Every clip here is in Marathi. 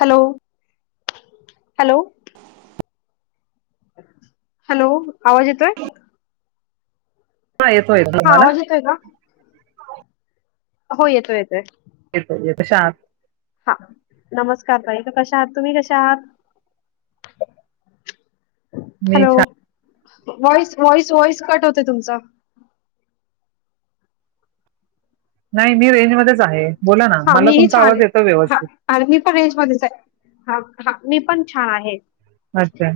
Hello hello. हॅलो आवाज येतोय. येतोय त हा मला. आवाज येतोय का हो येतोय येतो येतो येतोय. शांत हा नमस्कार ताई. कशा आहात तुम्ही कश आहात. मीछान [unintelligible] वॉईस वॉइस वॉइस कट होते तुमचा. नाही मी रेजमध्येध्ये. हा मीही छान आहे हा व्यवस्थित आणि मी पण रेंज मध्येच आहे हा हा मी पण छान आहे अच्छा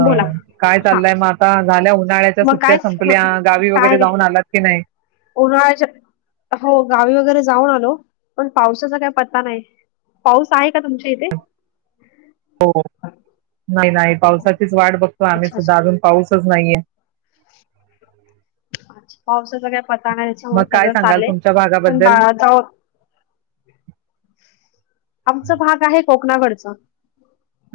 हो बोला काय हा चाललंय मग आता झाल्या उन्हाळ्याच्या मग सुट्ट्या काय संपल्या गावी काय वगैरे नाही जाऊन आलात की नाही उन्हाळ्याच्या हो गावी वगैरे जाऊन आलो पण पावसाचा काही पत्ता नाही पाऊस आहे का तुमच्या इथे हो नाही नाही पावसाचीच वाट बघतोय आम्ही अच्छा सुद्धा अच्छा अजून पाऊसच नाहीये अच्छा पावस वगैरे पताना त्याच्यामुळे मग काय सगळं सांगाल चाललय तुमच्या पण भागाबद्दल बाळाजवळ कोकणाकडचं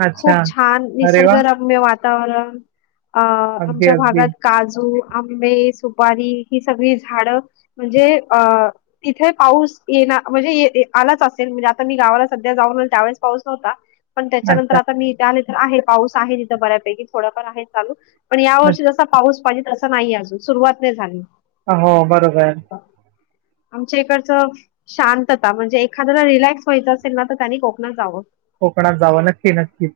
अच्छा खूप छान अरे वा निसर्गरम्य वातावरण त्याला अ अगदी आमच्या अगदी भागात काजू आंबे सुद... तरी ही सगळी झाड म्हणजे अ.. तिथे पाऊस येणा.. म्हणजे ये.. ये.. आलाच असेल म्हणजे मी गावाला सध्या जाऊन आले त्यावेळेस पाऊस नव्हता पण त्याच्यानंतर अच्छा आता मी इथे आले आहे पाऊस आहे तिथं बऱ्यापैकी थोडाफार आहे चालच पण या अच्छा. वर्षी जसा पाऊस पाडत तसा नाही अजून सुरुवात नाही झाली. हो बरोबर आहे. आमच्या इकडच शांतता म्हणजे एखाद्याला रिलॅक्स. सोईच असेल ना तर त्यांनी कोकणात जावं. कोकणात जावं नक्की नक्कीच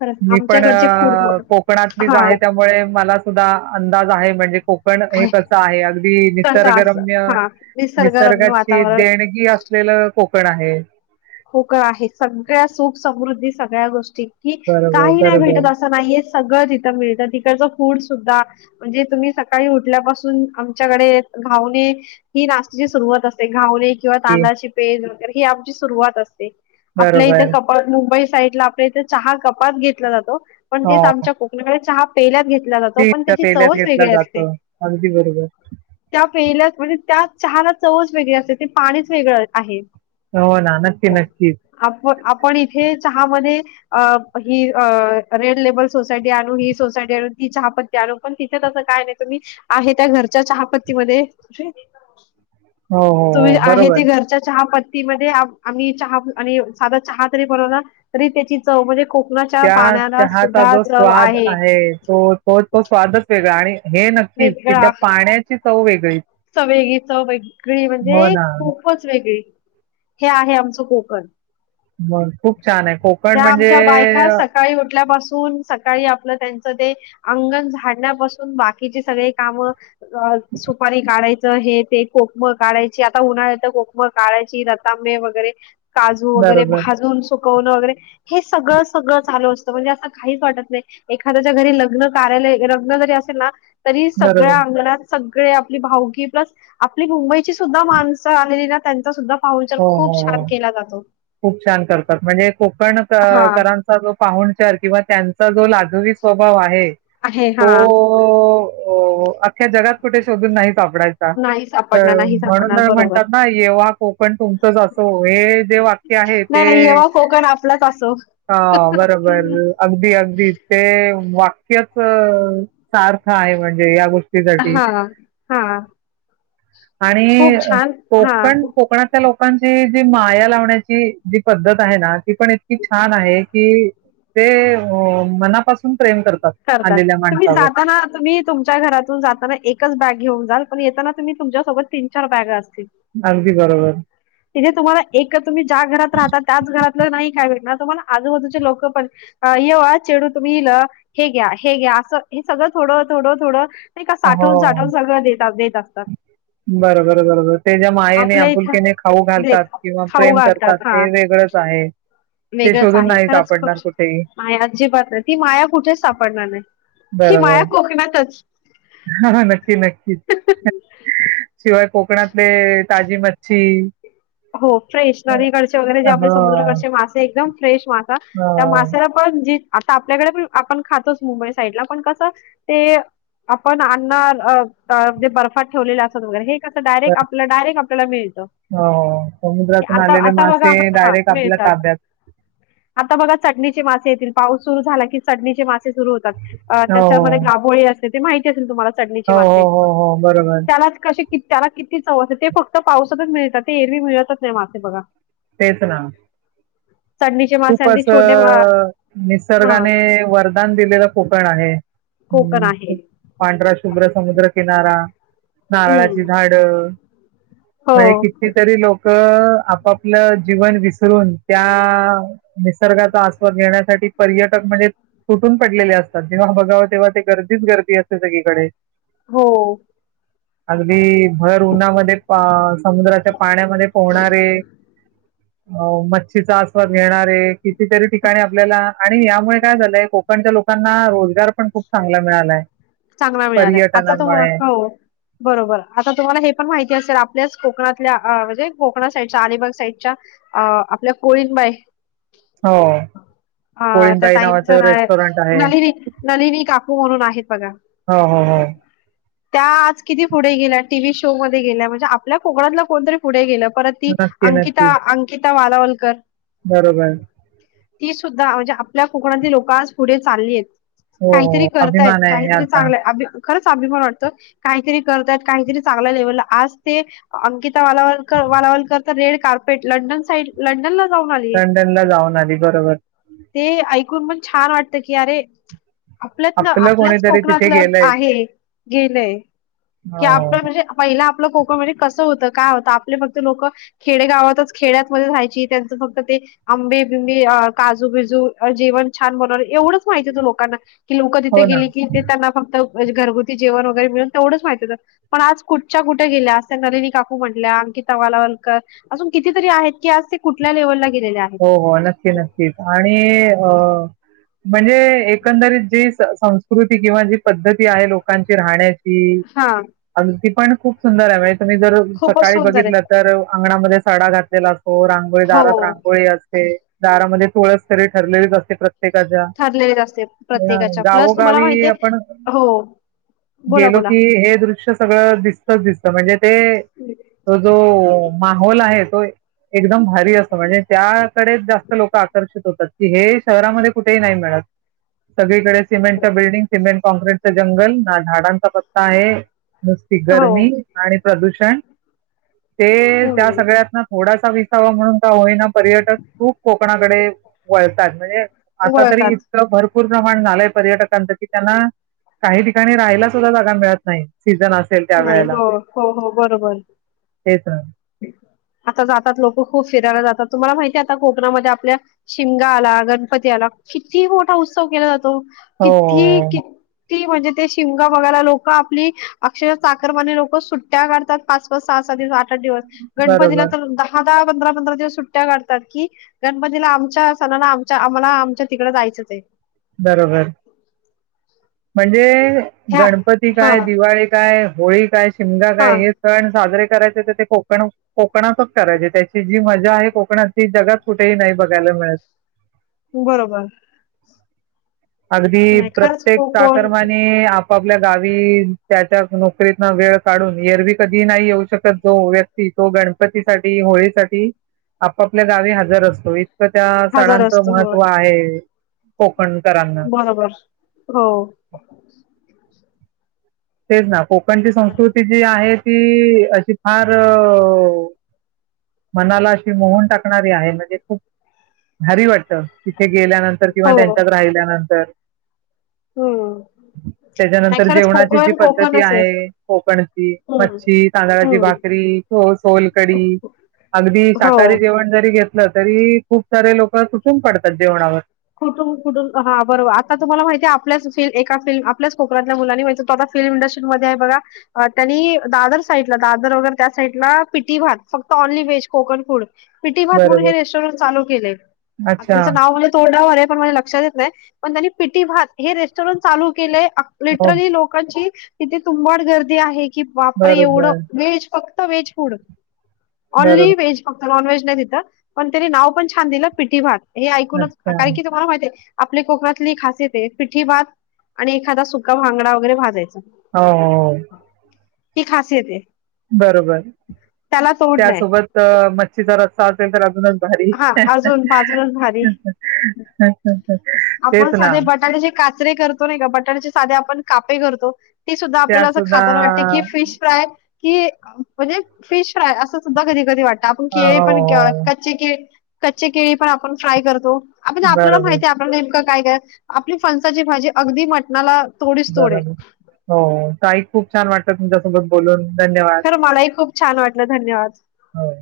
खरंच मी पण आमच्याकडचे फूड अ... कोकणातलीच हा आहे त्यामुळे मला सुद्धा अंदाज आहे म्हणजे कोकण हे कसं आहे अगदी कसं असं निसर्गरम्य हा निसर्गरम्य निसर्गाची वातावरण देणगी असलेलं कोकण पण आहे. खूप काही आहे सगळ्या सुख समृद्धी सगळ्या गोष्टी कि बरोबर, काही नाही भेटत बरोबर. असं नाहीये सगळं तिथं मिळतं तिकडचं फ्रूट सुद्धा म्हणजे तुम्ही सकाळी उठल्यापासून आमच्याकडे घावणे ही नाश्त्याची सुरुवात असते घावणे. किंवा ती तांदळाची पेल हि आमची. सुरुवात असते. आपल्या इथे बरोबर. का परत मुंबई. साईड ला आपल्या इथे चहा कपात घेतला जातो. पण तेच हो. आमच्या कोकणाकडे चहा. पहिलाच घेत. ला जातो पण स्टीलच्या त्याची पेल्यात चवच घेतला वेगळी असते जातो. अगदी बरोबर. त्या पेल्यात म्हणजे त्या चहाला चवच वेगळी असते ते पाणीच वेगळं आहे. हो ना नक्की नक्कीच आप आपण इथे चहा मध्ये अ ही अ रेड लेबल, सोसायटी आणू ही सोसायटी आणू ती चहापत्ती आणू पण तिथे त काय नाही तुम्ही आहे त्या घरच्या चहापत्ती मध्ये हो, हो, तुम्ही हो. आहे बरोबर. ते घरच्या चहा पत् ती मदे आ आम्ही चहा आणि साधा चहा तरी बनवला तरी त्याची चव म्हणजे कोकणाच्या त्या पाण्याला चहाचा सुद्धा जो चव स्वाद आहे तो तो तो स्वादच वेगळा आहे. हे नक्कीच की त्या पाण्याची चव वेगळीच च चव वेगळीच वेगळी म्हणजे ना. खूपच वेगळी हे आहे आमचं कोकण मग खूप छान आहे कोकण त्या म्हणजे आमच्या बायका अ, सकाळी उठल्या पासून सकाळी आपलं त्यां ते अंगण झाडण्यापासून बाकीची सगळे काम [unintelligible] काढायचं हे ते कोकम काढायची आता उन्हाळ्यात तर कोकम काढायची रतांबे वगैरे काजू वगैरे बरोबर भाजून सो कोन वगैरे हे सगळं- सगळं चालू अस म्हणजे असं काहीच वाटत नाही. एखाद्याच्या घरी लग्न कार्यालय, लग्न जरी असेल ना तरी सगळ्या बरोबर अंगणात स गळ्या आपली भाऊकी प्लस आपली मुंबई ची सुद्धा माणसं आलेली ना त्यांचा सुद्धा पाहुणचार, हो हो खूप छान हो केला जातो. खूप छान करतात, म्हणजे कोकण क हा करांचा जो पाहूनचार किंवा त्यांचा जो लाजवी स्वभाव आहे आहे तो हा अख्ख्या जगात कुठे शोधून नाही सापडायचा. नाही तर सापडणार, नाही म्हणून सापडणार बरोबर. म्हणतात ना, येव्हा कोकण तुमचच असो हे जे वा ते आहे ते नाही, नाही येव्हा कोकण आपलाच असो. ह बरोबर अगदी- अगदी ते वाक्य ह सार्थ आहे म्हणजे या गो हा हा आणि हां, कोकण, कोकणातल्या लोक कोकणची, जी माया लावण्याची जी पद्धत आहे ना ती पण इतकी छान आहे, कि, ते मनापासून प्रेम करतात. आलेल्या तुम्ही माणसावर. जाताना तुम्ही तुमच्या घरातून जाताना एकच बॅग घेऊन जाल, पण येताना तुम्ही तुमच्यासोबत तीन- चार बॅग अस ल. अगदी बरोबर. तिथे तुम्हाला एक तुम्ही ज्या घरात राहता त्याच घरातलं नाही काय भेटणार? तुम्हाला आजूबाजूचे लोक पण एक येव चेडू तुम्ही इल हे घ्या, हे घ्या असं हे सगळं थोडं, थोड, थोडं ते का हो. साठवून- साठवून सगळं देतात [unintelligible] बरोबर, बरोबर ते ज्या मायेने आपल्या इथं आपुलकेने खाऊ देत घालतात, किंवा खाऊ प्रेम करतात घालतात. हां. ते वेगळंच आहे, ते वेगळंच शोधून आहे नाही खरंच खूप सापडणार कुठेही. माया अजिबात नाही ती माया कुठेच सापडणार नाही ही माया बरोबर, कोकणातच हा नक्की- नक्कीच. [unintelligible] शिवाय कोकणातले, ताजी म ची हो फ्रेशनरीकडचे वगैरे जे आपले हो, समुद्राकडचे मासे एकदम फ्रेश मासा त्या हो. मासेला पण जी आता आपल्याकडे पण आपण खातोच मुंबई साईडला पण कसं ते आपण अण्णा जे बर्फात ठेवलेले असत वगैरे हे कसं डायरेक्ट आपला डायरेक्ट आपल्याला मिळतं हो हो. समुद्रातून आता आलेले आता बघा मासे हा डायरेक्ट आपल्या मिळतात ताब्यात आता बघा चटणीची मासे पाऊस सुरू झाला की चडणीचे मा र होतात हो त्याच्यामध्ये घाभोळी अस ते माहिती असेल तुम्हाला चढणीचे हो हो मासे हो हो हो. बरोबर त्याला कसे क त्याला किती चवथ आहे ते फक्त पावसातच मिळतात ते एरवी मिळतच नाही मासेे बघा तेचणा चडणीचे मासे खूप आणि ते अस छोटे मा हा निसर्गाने वरदान दिलेलं कोकण आहे कोकण आहे. हम्म पांढरा शुभ्र समुद्र किनारा हम्म नारळाची झाडं हो म्हणे किती तरी लोक आपापलं जीवन विसरून त्या निसर्गाचा आस्वाद घेण्यासाठी पर्यटक म्हणजे तुटून पडलेले असतात. तेेव्हा बघाव तेव्हा ते गर्दीच गर्दी असते सगळीकडे हो आगदी भर ऊन्हामध्ये समुद्राच्या पाण्यामध्ये पोहणारे अ मच्छीचा आस्वाद घेणारे कितीतरी ठिकाणी आपल्याला आणि यामुळे काय झालंय कोक पण त्या लोकांना रोजगार पण खूप चांगला मिळालाय. चांगला मिळालाय. आता तुम्हा पर्यटनामुळे हो बरोबर आता तुम्हाला हे पण माहिती असेल आपल्याच कोकणातल्या अ म्हणजे कोकणा साईडच्या अलिबाग साईडच्या अ आपल्या कोळींनबाई हो ह त्या कोळींबाई ताईच नावाचं रेस्टॉरंट आहे नलिनी नलिनी काकू म्हणून आहेत बघा हो हो हो त्या आज किती पुढे गेल्या. टीव्ही शो मध्ये गेल्या म्हणजे आपल्या कोकणातला कोणतरी पुढे गेलं. परत ती नक्की नक्की अंकिता अंकि वालावलकर, बरोबर ती सुद्धा म्हणजे आपल्या कोकणातली लोकं आज पुढे चालली आहेत. हो हो अभिमान आहे. या चागंल हाय अभि खरंच अभिमान वाटतो. काहीतरी करतात काहीतरी चांगला लेवल आज ते अंकिता वालाव वालावलकर तर रेड कार्पेट लंडन साईड लंडनला जाऊन आलीय लंडनला जाऊन आली. बरोबर ते ऐकून पण छान वाटत की अरे, आपलं कोणीतरी, तिथं आपलं आहे. गेलय की हो आपल म्हणजे पहिला आपलं कोकण म्हणजे कसं होत काय होत आपले फक्त लोक खेडेगावातच खेड्यातमध्ये राहायची. त्यांचं फक्त ते आंबे बिंबी काजू बिजू जेवण छान बनवणार एवढंच माहिती होतं लोकांना ती लोक तिथे हो ना गेली की, फक्त घरगुती जेवण वगैरे मिळत. तेवढच माहिती होत पण आज कुठच्या कुठ गेल्या, त्या नलनी काकू म्हटल्या अंकिता वालावलकर अजून कितीतरी आहेत की आज कुठल्या लेवलला हो हो नक्की नक्कीच आणि अ म्हणजे एकंदरीत जी संस्कृती किंवा जी पद्धती आहे लोकांची राहण्याची त हा आणि ती पण [unintelligible] खूप सुंदर आहे ् जर खूपच सकाळी सुंदर बघितलं आहे तर अंगणामध्ये साडा घातलेला असो हो रांगोळी हो दारात रांग दारामध्ये तुळस ठरलेलेच असते प्रत्ये एखाद्या ठरलेलेच असते प्रत्येकाच्या प्लस तुम्हाला गावोगावी माहितीये आपण हो बोला गेलो बोला की हे दृश्य सगळं दिस दिसत म्हणजे ते जो माहोल आहे तो एकदम भारी असं म्हणजे जास्त लोक आकर्षित होतात की हे शहरामध्ये कुठेही नाही मिळत सगळीकडे सिमंट बिल्डिंग सिमेंट कॉँक्रीटच जंगल ना झाडांचा पत्ता आहे नुसती हो गरमी आणि प्रदूषण काय ते त्या हम्म सगळ्यात ना थोडासा. विसावा म्हणून का होयना पर्यटक खूप कोकणाकडे वळतात म्हणजे आता तरी वळतात इतक भर भरपूर प्रमाण झालंय पर्यटकांचं कि त्यांना काही ठिकाणी राहायला सुद्धा जागा मिळत नाही. सीझन असेल त्या नाही वेळेला हो हो हो बरोबर. तेच ना आता जातात लोकं खूप फिरायला जातात तुम्हाला माहितीय आता कोकणामध्ये आपल्या शिमगा आला गणपती आला किती मोठा उत्सव केला जातो किती हो की ती म्हणजे ते शिमगा बघायला लोक आपली अक्षर चाकरमाणे लोक सुट्ट्या काढतात पाच पाच सहा सहा दिवस गणपतीला बरोबर तर दहा पंधरा पंधरा दिवस सुट्ट्या काढतात की गणपतीला आमच्या सणाना आमच्या आम्हाला आमच्या तिकडे जायचंच आहे बरोबर. म्हणजे. ह्या गणपती हा काय, दिवाळी काय, होळी काय, शिमगा हा काय हे सण साजरे. करायचे तर ते कोकण कोकणातच करायचे त्याची जी मजा आहे कोकणात ती जगात कुठेही नाही बघायला मिळत. बरोबर अगदी नाही खरंच प्रत्येक. को का कोण कर्माने आपापल्या गावी, त्याच्या नोकरीतन वेळ काढून एरवी कधी नाही येऊ शकत जो व्यक्ती, तो गणपती साठी होळीसाठी आपापल्या गावी हजर असतो. तर त्या हजार सणांचं असतो होय महत्व आहे. हो. बरोबर, हो. [inaudible] तेच ना. कोकणची संस्कृती जी आहे ती अशी फार मनाला ती मोहून टाकणारी आहे. देखो. भारी वाटतं तिथे गेल्यानंतर, किंवा हो त्यांच्यात राहिल्यानंतर. हम्म नाही खरंच कोकण, कोक तर ती आहे कोकणची मच्छी, तांदळाची हम्म भाकरी, को सोलकडी अगदी हो. शाकाहारी जेवण जरी घेत तरी खूप सारे लोकं तुटून पडतात जेवणावर. कुठून कुठून, हा बरोबर आता तुम्हाला माहिती आहे, आपल्याच एका फिल्म आपल्याच कोकणातल्या मुलांनी माहितेय तो आता फिल्म इंडस्ट्रीमध्येध्ये आहे बघा, त्यांनी दादर साईडला दादर वगैरे त्या साइडला पिटी भात फक्त ऑनली व्हेज कोकण फूड पिटी भात म्हणून हे बरोबर रेस्टॉरंट चालू केलंय. आता अच्छा त्याचं नाव म तोंडावर आहे पणं माझ्या लक्षात येत नाही पण त्यांने पीटी भात हे रेस्टॉरंट चालू केलंय आ हो लिटरली लोकांची तिथे तुंबाड गर्दी आहे. की बापरे एवढं बरोबर व्हेज फक्त तं वेगळा फूड ऑनली बरोबर वेज नॉनव्हेज नाही तिथं, पण त्यानी नाव पण छान दिलं, 'पिटी भात'. हे ऐकूनच अच्छा कारण की, तु्हाला माहितीय, आपली कोकणातली खासियत हाये, पिठी भात आणि एखादा सुका भांगडा वगैरे भाजायचा. हो हो हो. ही खासियत आहे. बरोबर, त्याला तोड नाही त्यासोबत मच्छीचा रस सा असेल तर अजूनच भारी. हा अजून बाजरच भारी, आपण तेच ना साधे बटाट्याचे काचरे करतो नाही का, बटाट्याचे साधे आपण कापे करतो. ती सुद्धा त्या आपल्याला असं सुद्धा खाताना वाटतयं की, फिश फ्राय कि म्हंजे फिश फ्राय असं सुद्धा कधी कधी वाटत अ, [unintelligible] पण [unintelligible] हो, कच्चे केळी पण आपण फ्राय करतो. आपण आपल्याला बरोबर, माहिती आहे आपल्याला नेमकं काय [unintelligible] आपली फणसाची भाजी अगदी मटणाला तोडीस तोड आहे बरोबर हो तई खूप छान वाट तुमच्यासोबत बोलून. धन्यवाद. खरं मलाही खूप छान वाटलं धन्यवाद. हो.